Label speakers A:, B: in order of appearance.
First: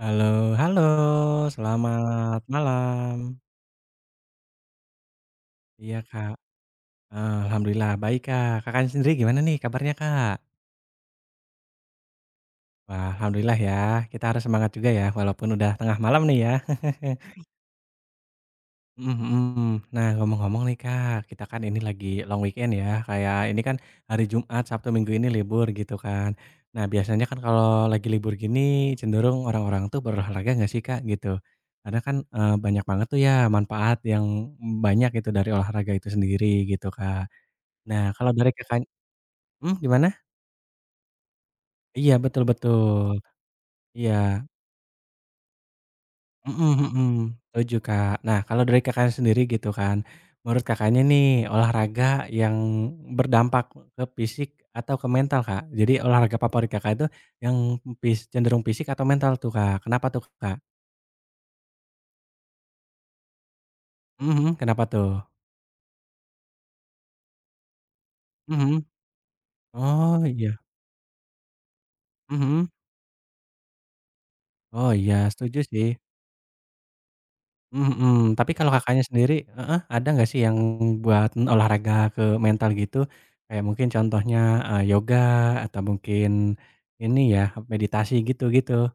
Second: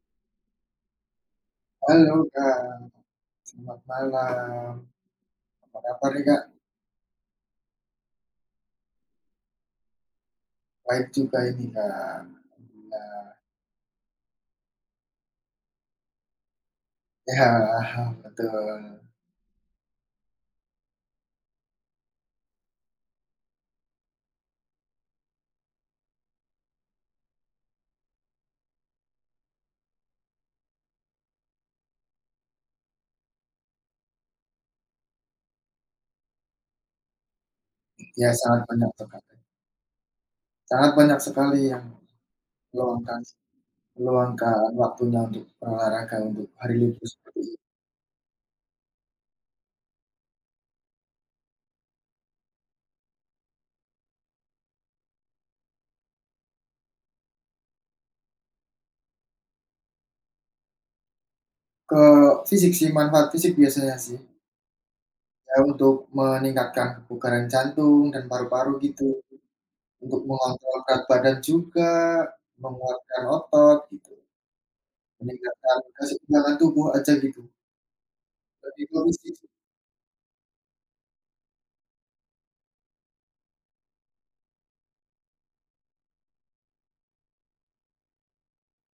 A: Halo halo.
B: Halo
A: Selamat
B: Kak.
A: malam.
B: Selamat malam. Apa
A: Iya
B: kabar nih
A: Kak.
B: Kak?
A: Eee, Alhamdulillah baik Kak. Kakak sendiri gimana nih kabarnya Kak?
B: Baik juga ini Kak.
A: Wah,
B: Alhamdulillah.
A: Alhamdulillah ya. Kita harus semangat juga ya, walaupun udah tengah malam nih ya.
B: Iya betul.
A: Mhm mhm. Nah, ngomong-ngomong nih Kak, kita kan ini lagi long weekend ya. Kayak ini kan hari Jumat, Sabtu, Minggu ini libur, gitu kan. Nah, biasanya kan kalau lagi libur gini cenderung orang-orang tuh berolahraga nggak sih Kak, gitu. Karena kan, eee, banyak banget tuh ya manfaat yang, mmm, banyak gitu dari olahraga itu sendiri, gitu Kak. Nah,
B: Iya,
A: kalau dari
B: sangat
A: Kakakny
B: banyak sekali.
A: mmm, gimana?
B: Sangat banyak sekali yang
A: Iya, betul betul.
B: meluangkan
A: Iya.
B: meluangkan waktunya untuk olahraga untuk
A: Mhm
B: hari libur
A: mhm.
B: seperti ini.
A: Setuju Kak. Nah, kalau dari Kakak sendiri gitu kan, menurut Kakaknya nih olahraga yang berdampak ke fisik atau ke mental Kak? Jadi olahraga favorit Kakak itu yang e fis cenderung fisik atau mental tuh Kak? Kenapa tuh Kak?
B: Ke fisik sih, manfaat fisik biasanya sih.
A: Mhm mhm. Kenapa tuh?
B: Saya untuk meningkatkan kebugaran jantung dan paru-paru,
A: Mhm.
B: gitu. Untuk
A: Oh, iya.
B: mengontrol berat badan juga,
A: Mhm.
B: menguatkan otot, gitu.
A: Oh iya. Setuju
B: Meningkatkan
A: sih.
B: keseimbangan tubuh aja gitu.
A: Mmm, mhm. Tapi kalau
B: Lebih ke
A: Kakaknya
B: fisik
A: sendiri
B: sih.
A: heeh, ada nggak sih yang buat olahraga ke mental gitu? Kayak mungkin contohnya, eee, yoga atau mungkin ini ya, meditasi, gitu-gitu.